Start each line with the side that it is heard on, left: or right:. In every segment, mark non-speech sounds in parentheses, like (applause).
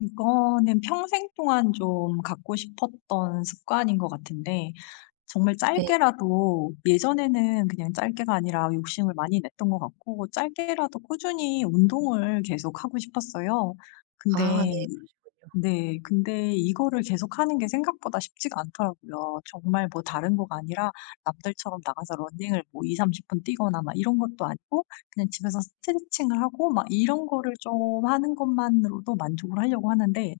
left: 이거는 평생 동안 좀 갖고 싶었던 습관인 것 같은데, 정말
right: 네.
left: 짧게라도, 예전에는 그냥 짧게가 아니라 욕심을 많이 냈던 것 같고, 짧게라도 꾸준히 운동을 계속 하고 싶었어요.
right: 아,
left: 근데
right: 네.
left: 이- 네, 근데 이거를 계속 하는 게 생각보다 쉽지가 않더라고요. 정말 뭐 다른 거가 아니라 남들처럼 나가서 러닝을 뭐 2, 30분 뛰거나 막 이런 것도 아니고, 그냥 집에서 스트레칭을 하고 막 이런 거를 좀 하는 것만으로도 만족을 하려고 하는데,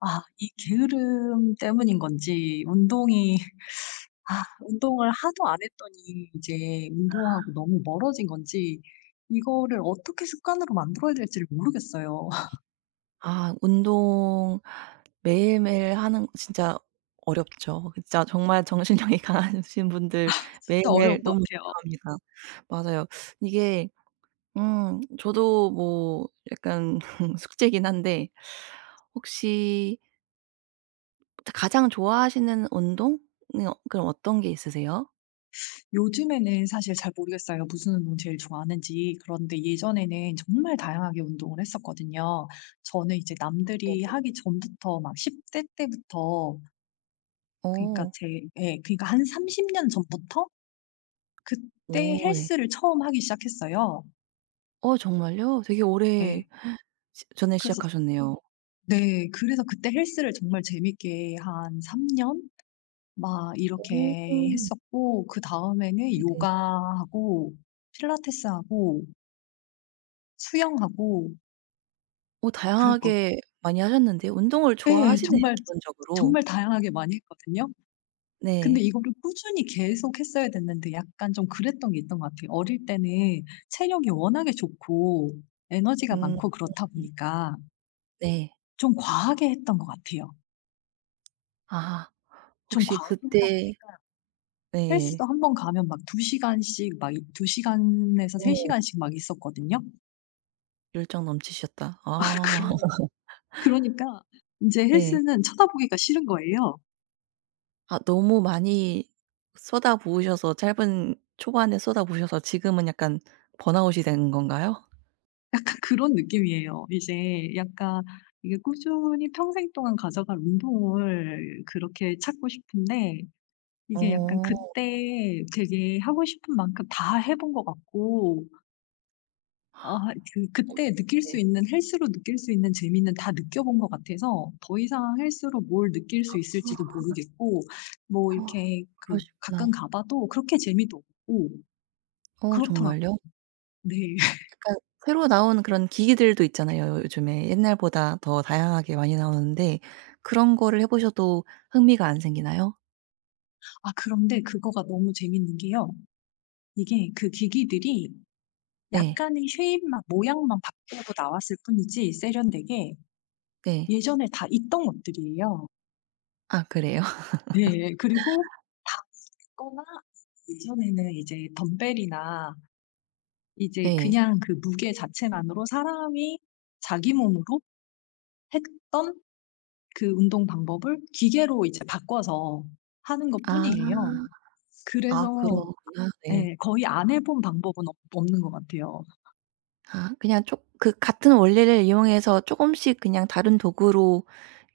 left: 아 이 게으름 때문인 건지, 운동이 (laughs) 아 운동을 하도 안 했더니 이제 운동하고 너무 멀어진 건지, 이거를 어떻게 습관으로 만들어야 될지를 모르겠어요. (laughs)
right: 아, 운동 매일매일 하는 진짜 어렵죠. 진짜 정말 정신력이 (laughs) 강하신 분들
left: 진짜
right: 매일매일
left: 어려운 것
right: 너무
left: 같아요.
right: 존경합니다. 맞아요. 이게 음, 저도 뭐 약간 (laughs) 숙제긴 한데 혹시 가장 좋아하시는 운동은 어, 그럼 어떤 게 있으세요?
left: 요즘에는 사실 잘 모르겠어요. 무슨 운동 제일 좋아하는지. 그런데 예전에는 정말 다양하게 운동을 했었거든요. 저는 이제 남들이
right: 네네.
left: 하기 전부터 막 10대 때부터, 그니까
right: 어.
left: 제 예, 그니까 한 30년 전부터 그때
right: 오, 네.
left: 헬스를 처음 하기 시작했어요.
right: 어, 정말요? 되게 오래
left: 네.
right: 시 전에
left: 그래서
right: 시작하셨네요.
left: 네. 그래서 그때 헬스를 정말 재밌게 한 3년 막
right: 오.
left: 이렇게 했었고, 그다음에는
right: 네네.
left: 요가하고 필라테스하고 수영하고
right: 어,
left: 그랬거
right: 다양하게 많이 하셨는데요. 운동을
left: 예.
right: 좋아하시네요,
left: 정말
right: 기본적으로.
left: 정말 다양하게 많이 했거든요. 근데
right: 네.
left: 이거를 꾸준히 계속 했어야 됐는데 약간 좀 그랬던 게 있던 것 같아요. 어릴 때는 체력이 워낙에 좋고, 에너지가
right: 음.
left: 많고 그렇다 보니까
right: 네.
left: 좀 과하게 했던 것 같아요.
right: 아,
left: 좀
right: 혹시
left: 과하게 하다
right: 그때
left: 보니까 헬스도
right: 네.
left: 한 번 가면 막 2 시간씩, 막 이 2 시간에서 3
right: 어머,
left: 시간씩 막 있었거든요.
right: 열정 넘치셨다.
left: (laughs)
right: 아,
left: 그러니 그러니까 인제
right: 네.
left: 헬스는 쳐다보기가 싫은 거예요.
right: 아, 너무 많이 쏟아 부으셔서, 짧은 초반에 쏟아 부으셔서 지금은 약간 번아웃이 된 건가요?
left: 약간 그런 느낌이에요. 이제 약간 이게 꾸준히 평생 동안 가져갈 운동을 그렇게 찾고 싶은데, 이게 약간
right: 어.
left: 그때 되게 하고 싶은 만큼 다 해본 것 같고, 아
right: 어,
left: 그때 느낄 수
right: 네.
left: 있는, 헬스로 느낄 수 있는 재미는 다 느껴 본 것 같아서 더 이상 헬스로 뭘 느낄 수 있을지도 모르겠고, 뭐 이렇게 그 가끔
right: 그러시구나.
left: 가 봐도 그렇게 재미도 없고
right: 어,
left: 그렇더라고요.
right: 정말요?
left: 네. (laughs)
right: 약간 새로 나온 그런 기기들도 있잖아요. 요즘에 옛날보다 더 다양하게 많이 나오는데 그런 거를 해 보셔도 흥미가 안 생기나요?
left: 아 그런데 그거가 너무 재밌는 게요, 이게 그 기기들이
right: 네.
left: 약간의 쉐입만 모양만 바꾸고 나왔을 뿐이지, 세련되게
right: 네.
left: 예전에 다 있던 것들이에요.
right: 아, 그래요? (laughs)
left: 네. 그리고 다 있거나, 예전에는 이제 덤벨이나, 이제
right: 네.
left: 그냥 그 무게 자체만으로 사람이 자기 몸으로 했던 그 운동 방법을 기계로 이제 바꿔서 하는
right: 아.
left: 것뿐이에요.
right: 아,
left: 그래서
right: 그렇구나. 네.
left: 예, 거의 안 해본 방법은 없 없는 것 같아요.
right: 아, 그냥 쪼 그 같은 원리를 이용해서 쪼금씩 그냥 다른 도구로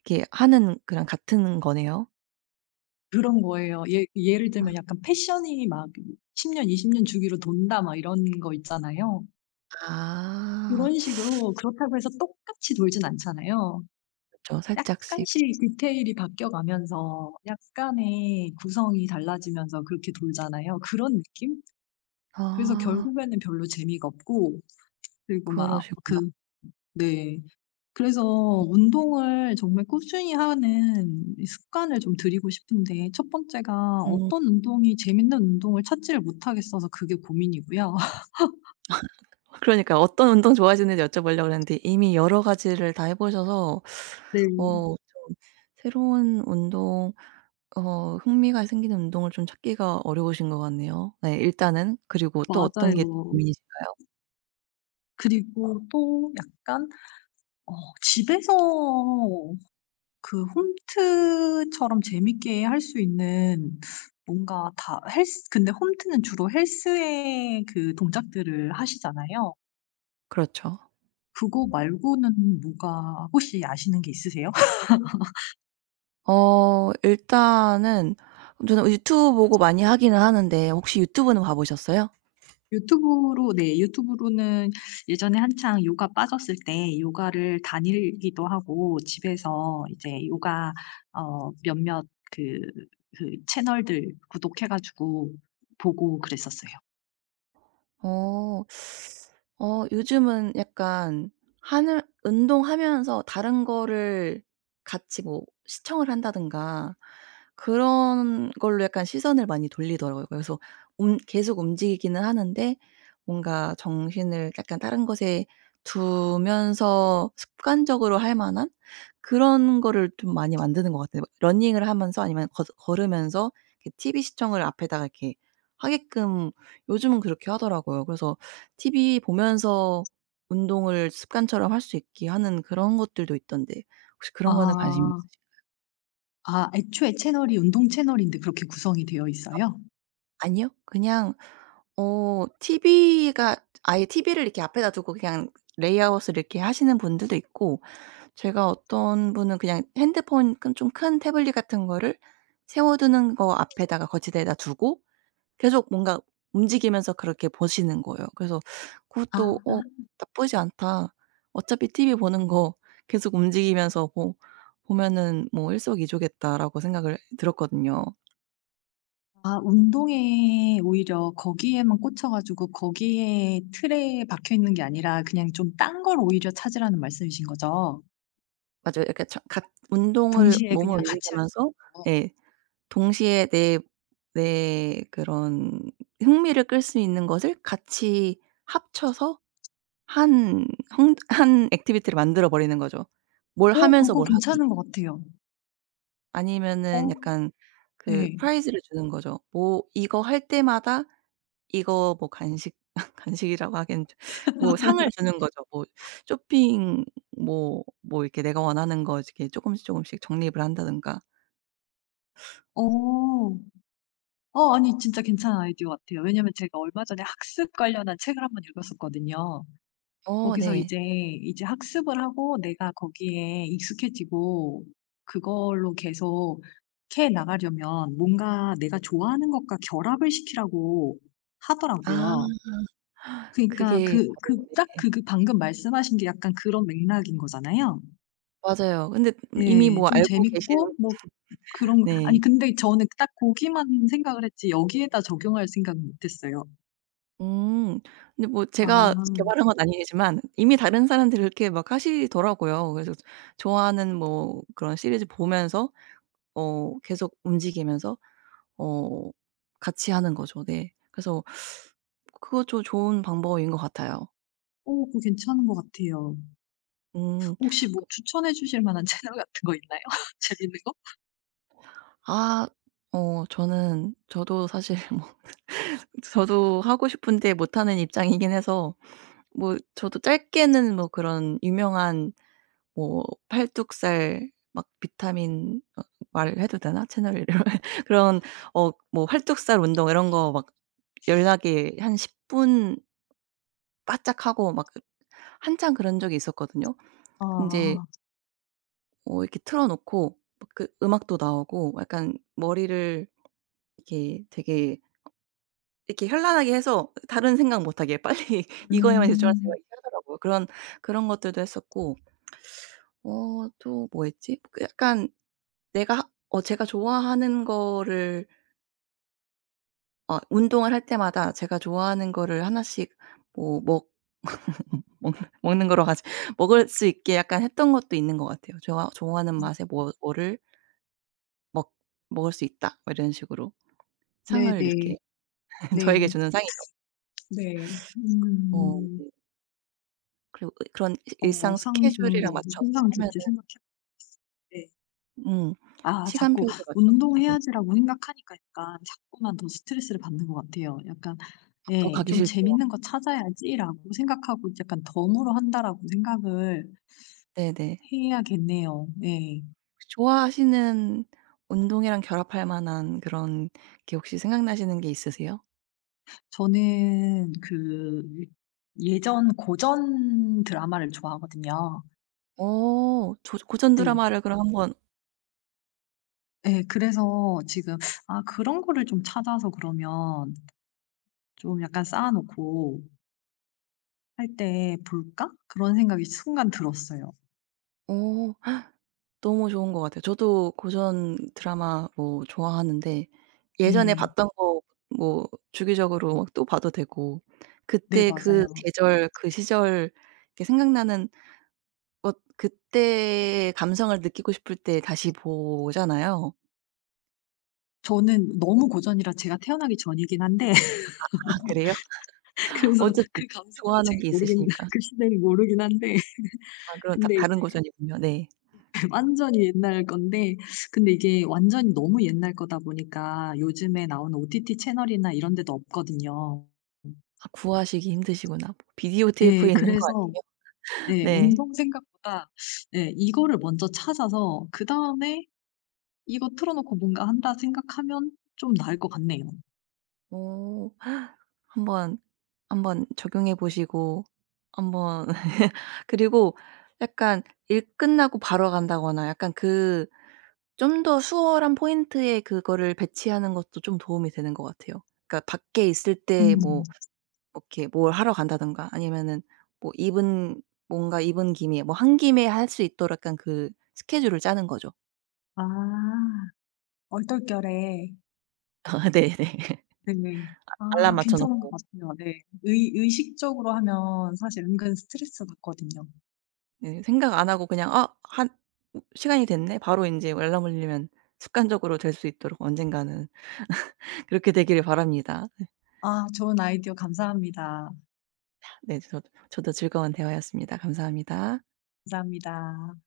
right: 이렇게 하는 그런 같은 거네요.
left: 그런 거예요. 예, 예를 들면 약간 패션이 막 10년 20년 주기로 돈다, 막 이런 거 있잖아요.
right: 아.
left: 그런 식으로 그렇다고 해서 똑같이 돌진 않잖아요.
right: 그쵸. 살짝씩.
left: 약간씩 디테일이 바뀌어가면서, 약간의 구성이 달라지면서 그렇게 돌잖아요. 그런 느낌? 그래서
right: 아,
left: 결국에는 별로 재미가 없고, 그리고
right: 그러시구나.
left: 네. 그래서 운동을 정말 꾸준히 하는 이 습관을 좀 들이고 싶은데, 첫 번째가
right: 음.
left: 어떤 운동이 재밌는 운동을 찾지를 못하겠어서 그게 고민이고요. (laughs)
right: 그러니까 어떤 운동 좋아하시는지 여쭤보려고 그랬는데 이미 여러 가지를 다 해 보셔서
left: 네.
right: 어, 좀 새로운 운동 어, 흥미가 생기는 운동을 좀 찾기가 어려우신 것 같네요. 네, 일단은. 그리고 또 어떤
left: 맞아요.
right: 게 또 고민이신가요?
left: 그리고 또 약간 어 집에서 그 홈트처럼 재밌게 할 수 있는, 뭔가 다 헬스, 근데 홈트는 주로 헬스의 그 동작들을 하시잖아요.
right: 그렇죠.
left: 그거 말고는 뭐가 혹시 아시는 게 있으세요? (laughs)
right: 어, 일단은 저는 유튜브 보고 많이 하기는 하는데 혹시 유튜브는 봐 보셨어요?
left: 유튜브로 네, 유튜브로는 예전에 한창 요가 빠졌을 때 요가를 다니기도 하고, 집에서 이제 요가 어 몇몇 그 그 채널들 구독해 가지고 보고 그랬었어요.
right: 어. 어, 요즘은 약간 하는 운동하면서 다른 거를 같이 뭐 시청을 한다든가 그런 걸로 약간 시선을 많이 돌리더라고요. 그래서 움, 계속 움직이기는 하는데 뭔가 정신을 약간 다른 것에 두면서 습관적으로 할 만한 그런 거를 좀 많이 만드는 것 같아요. 러닝을 하면서 아니면 걸으면서 이렇게 TV 시청을 앞에다가 이렇게 하게끔 요즘은 그렇게 하더라고요. 그래서 TV 보면서 운동을 습관처럼 할 수 있게 하는 그런 것들도 있던데 혹시 그런 거는 관심
left: 아.
right: 있으신가요?
left: 아 애초에 채널이 운동 채널인데 그렇게 구성이 되어 있어요?
right: 아니요. 그냥 어, TV가 아예 TV를 이렇게 앞에다 두고 그냥 레이아웃을 이렇게 하시는 분들도 있고, 제가 어떤 분은 그냥 핸드폰 좀 큰 태블릿 같은 거를 세워 두는 거 앞에다가 거치대에다 두고 계속 뭔가 움직이면서 그렇게 보시는 거예요. 그래서 그것도
left: 아.
right: '어, 나쁘지 않다. 어차피 TV 보는 거 계속 움직이면서 보 보면은 뭐 일석이조겠다.'라고 생각을 들었거든요.
left: 아 운동에 오히려 거기에만 꽂혀 가지고 거기에 틀에 박혀 있는 게 아니라, 그냥 좀 딴 걸 오히려 찾으라는 말씀이신 거죠?
right: 맞아요. 이렇게 저 같 운동을
left: 동시에
right: 몸을
left: 그냥 네, 같이 할
right: 움직이면서 예, 동시에 내 그런 흥미를 끌 수 있는 것을 같이 합쳐서 한 한 액티비티를 만들어 버리는 거죠. 뭘 하면서
left: 그거
right: 뭘 하기.
left: 괜찮은 것 같아요. 어.
right: 아니면은 약간 그
left: 예.
right: 프라이즈를 주는 거죠. 뭐 이거 할 때마다 이거 뭐 간식 (laughs) 간식이라고 하기엔 좀 뭐 상을 주는 거죠. 뭐 쇼핑, 뭐 이렇게 내가 원하는 거 이렇게 조금씩 조금씩 적립을 한다든가.
left: 어. 아니, 진짜 괜찮은 아이디어 같아요. 왜냐면 제가 얼마 전에 학습 관련한 책을 한번 읽었었거든요.
right: 어,
left: 거기서
right: 네.
left: 이제 학습을 하고, 내가 거기에 익숙해지고, 그걸로 계속 캐 나가려면 뭔가 내가 좋아하는 것과 결합을 시키라고
right: 아,
left: 하더라고요. 그니까 러그
right: 그게
left: 그
right: 바로
left: 딱
right: 네,
left: 그 방금 말씀하신 게 약간 그런 맥락인 거잖아요.
right: 맞아요. 근데 이미
left: 예,
right: 뭐
left: 좀
right: 알고 계신
left: 재밌고 뭐 그런 거, 아니
right: 네.
left: 근데 저는 딱 고기만 생각을 했지 여기에다 적용할 생각은 못 했어요.
right: 음. 근데 뭐
left: 아.
right: 제가 개발한 건 아니지만 이미 다른 사람들이 그렇게 막 하시더라고요. 그래서 좋아하는 뭐 그런 시리즈 보면서 어, 계속 움직이면서 어, 같이 하는 거죠. 네. 그래서 그것 좀 좋은 방법인 것 같아요.
left: 그거 괜찮은 것 같아요.
right: 음.
left: 혹시 뭐
right: 그
left: 추천해 주실 만한 (laughs) 채널 같은 거 있나요? (laughs) 재밌는 거?
right: 아, 어, 저는 저도 사실 (laughs) 뭐 저도 하고 싶은데 못하는 입장이긴 해서, 뭐 저도 짧게는 뭐 그런 유명한 뭐 팔뚝살 막 비타민 어, 말해도 되나? 채널 이름. (laughs) 그런 어, 뭐 팔뚝살 운동 이런 거 막 연락이 한10분 바짝하고 막 그 한참 그런 적이 있었거든요. 인제
left: 아.
right: 어, 이렇게 틀어 놓고 막 그 음악도 나오고, 약간 머리를 이렇게 되게 이렇게 현란하게 해서 다른 생각 못 하게 빨리 (laughs) 이거에만 집중하세요
left: 음.
right: 이렇게 하더라고요. 그런 그런 것들도 했었고 어, 또 뭐 했지? 그 약간 내가 어, 제가 좋아하는 거를 어, 운동을 할 때마다 제가 좋아하는 거를 하나씩 뭐먹 먹는 (laughs) 먹는 거로 가지 먹을 수 있게 약간 했던 것도 있는 것 같아요. 좋아 좋아하는 맛에 뭐 뭐를 먹 먹을 수 있다 뭐 이런 식으로 상을 이렇게
left: 네네.
right: (laughs) 저에게
left: 네.
right: 주는 상이죠.
left: 네.
right: 어,
left: 음.
right: 네. 그리고 으, 그런 이 일상
left: 상 주는 거,
right: 스케줄이랑 맞춰서
left: 무슨 상
right: 하면은
left: 줄지 생각해 요. 네.
right: 음,
left: 자꾸
right: 시간표를 맞춰 가지고
left: 운동해야지라고 생각하니까 약간 자꾸만 더 스트레스를 받는 것 같아요. 약간
right: 아, 더
left: 예,
right: 가기
left: '좀
right: 싫죠.
left: 재밌는 거 찾아야지.'라고 생각하고, 이제 약간 덤으로 한다라고 생각을
right: 네네.
left: 해야겠네요. 예.
right: 혹시 좋아하시는 운동이랑 결합할 만한 그런 게 혹시 생각나시는 게 있으세요?
left: 저는 그 예전 고전 드라마를 좋아하거든요.
right: 어. 조 고전
left: 네.
right: 드라마를 그럼 한번
left: 예. 그래서 지금 아 그런 거를 좀 찾아서, 그러면 좀 약간 쌓아 놓고 할 때 '볼까?' 그런 생각이 순간 들었어요.
right: 어. 너무 좋은 것 같아요. 저도 고전 드라마 뭐 좋아하는데 예전에
left: 네.
right: 봤던 거 뭐 주기적으로 막 또 봐도 되고
left: 네
right: 그때
left: 맞아요.
right: 그 계절 그 시절 이렇게 생각나는 것, 그때의 감성을 느끼고 싶을 때 다시 보잖아요.
left: 저는 너무 고전이라 제가 태어나기 전이긴 한데
right: 아, 그래요?
left: (laughs) 그래서
right: 어쨌든
left: 그 감성을
right: 좋아하는
left: 제가
right: 게
left: 모르겠,
right: 있으시니까.
left: 그 시대를 모르긴 한데,
right: 아, 그럼 다
left: 근데
right: 다른
left: 이제
right: 고전이군요. 네.
left: 완전히 옛날 건데, 근데 이게 완전히 너무 옛날 거다 보니까 요즘에 나오는 OTT 채널이나 이런 데도 없거든요.
right: 아, 구하시기 힘드시구나. 비디오
left: 예.
right: 테이프에 있는 거
left: 그래서
right: 아니에요?
left: 예.
right: 네.
left: 운동 생각보다 예. 이거를 먼저 찾아서 그다음에 '이거 틀어 놓고 뭔가 한다.' 생각하면 좀 나을 것 같네요.
right: 어, 한번 한번 적용해 보시고 한번 (laughs) 그리고 약간 일 끝나고 바로 간다거나 약간 그 좀 더 수월한 포인트에 그거를 배치하는 것도 좀 도움이 되는 것 같아요. 그러니까 밖에 있을 때
left: 음.
right: 뭐 이렇게 뭘 하러 간다든가 아니면은 뭐 입은 뭔가 입은 김에 뭐 한 김에 할 수 있도록 약간 그 스케줄을 짜는 거죠.
left: 아. 얼떨결에.
right: (laughs) 네네.
left: 네.
right: 알람 맞춰
left: 괜찮은 것
right: 놓고.
left: 같아요. 네. 의 의식적으로 하면 사실 은근 스트레스 받거든요.
right: 네. 생각 안 하고 그냥 '아, 한 시간이 됐네.' 바로 인제 알람 울리면 습관적으로 될 수 있도록, 언젠가는 그렇게 되기를 바랍니다. 네.
left: 아 좋은 아이디어 감사합니다.
right: 네. 저도 즐거운 대화였습니다. 감사합니다.
left: 감사합니다.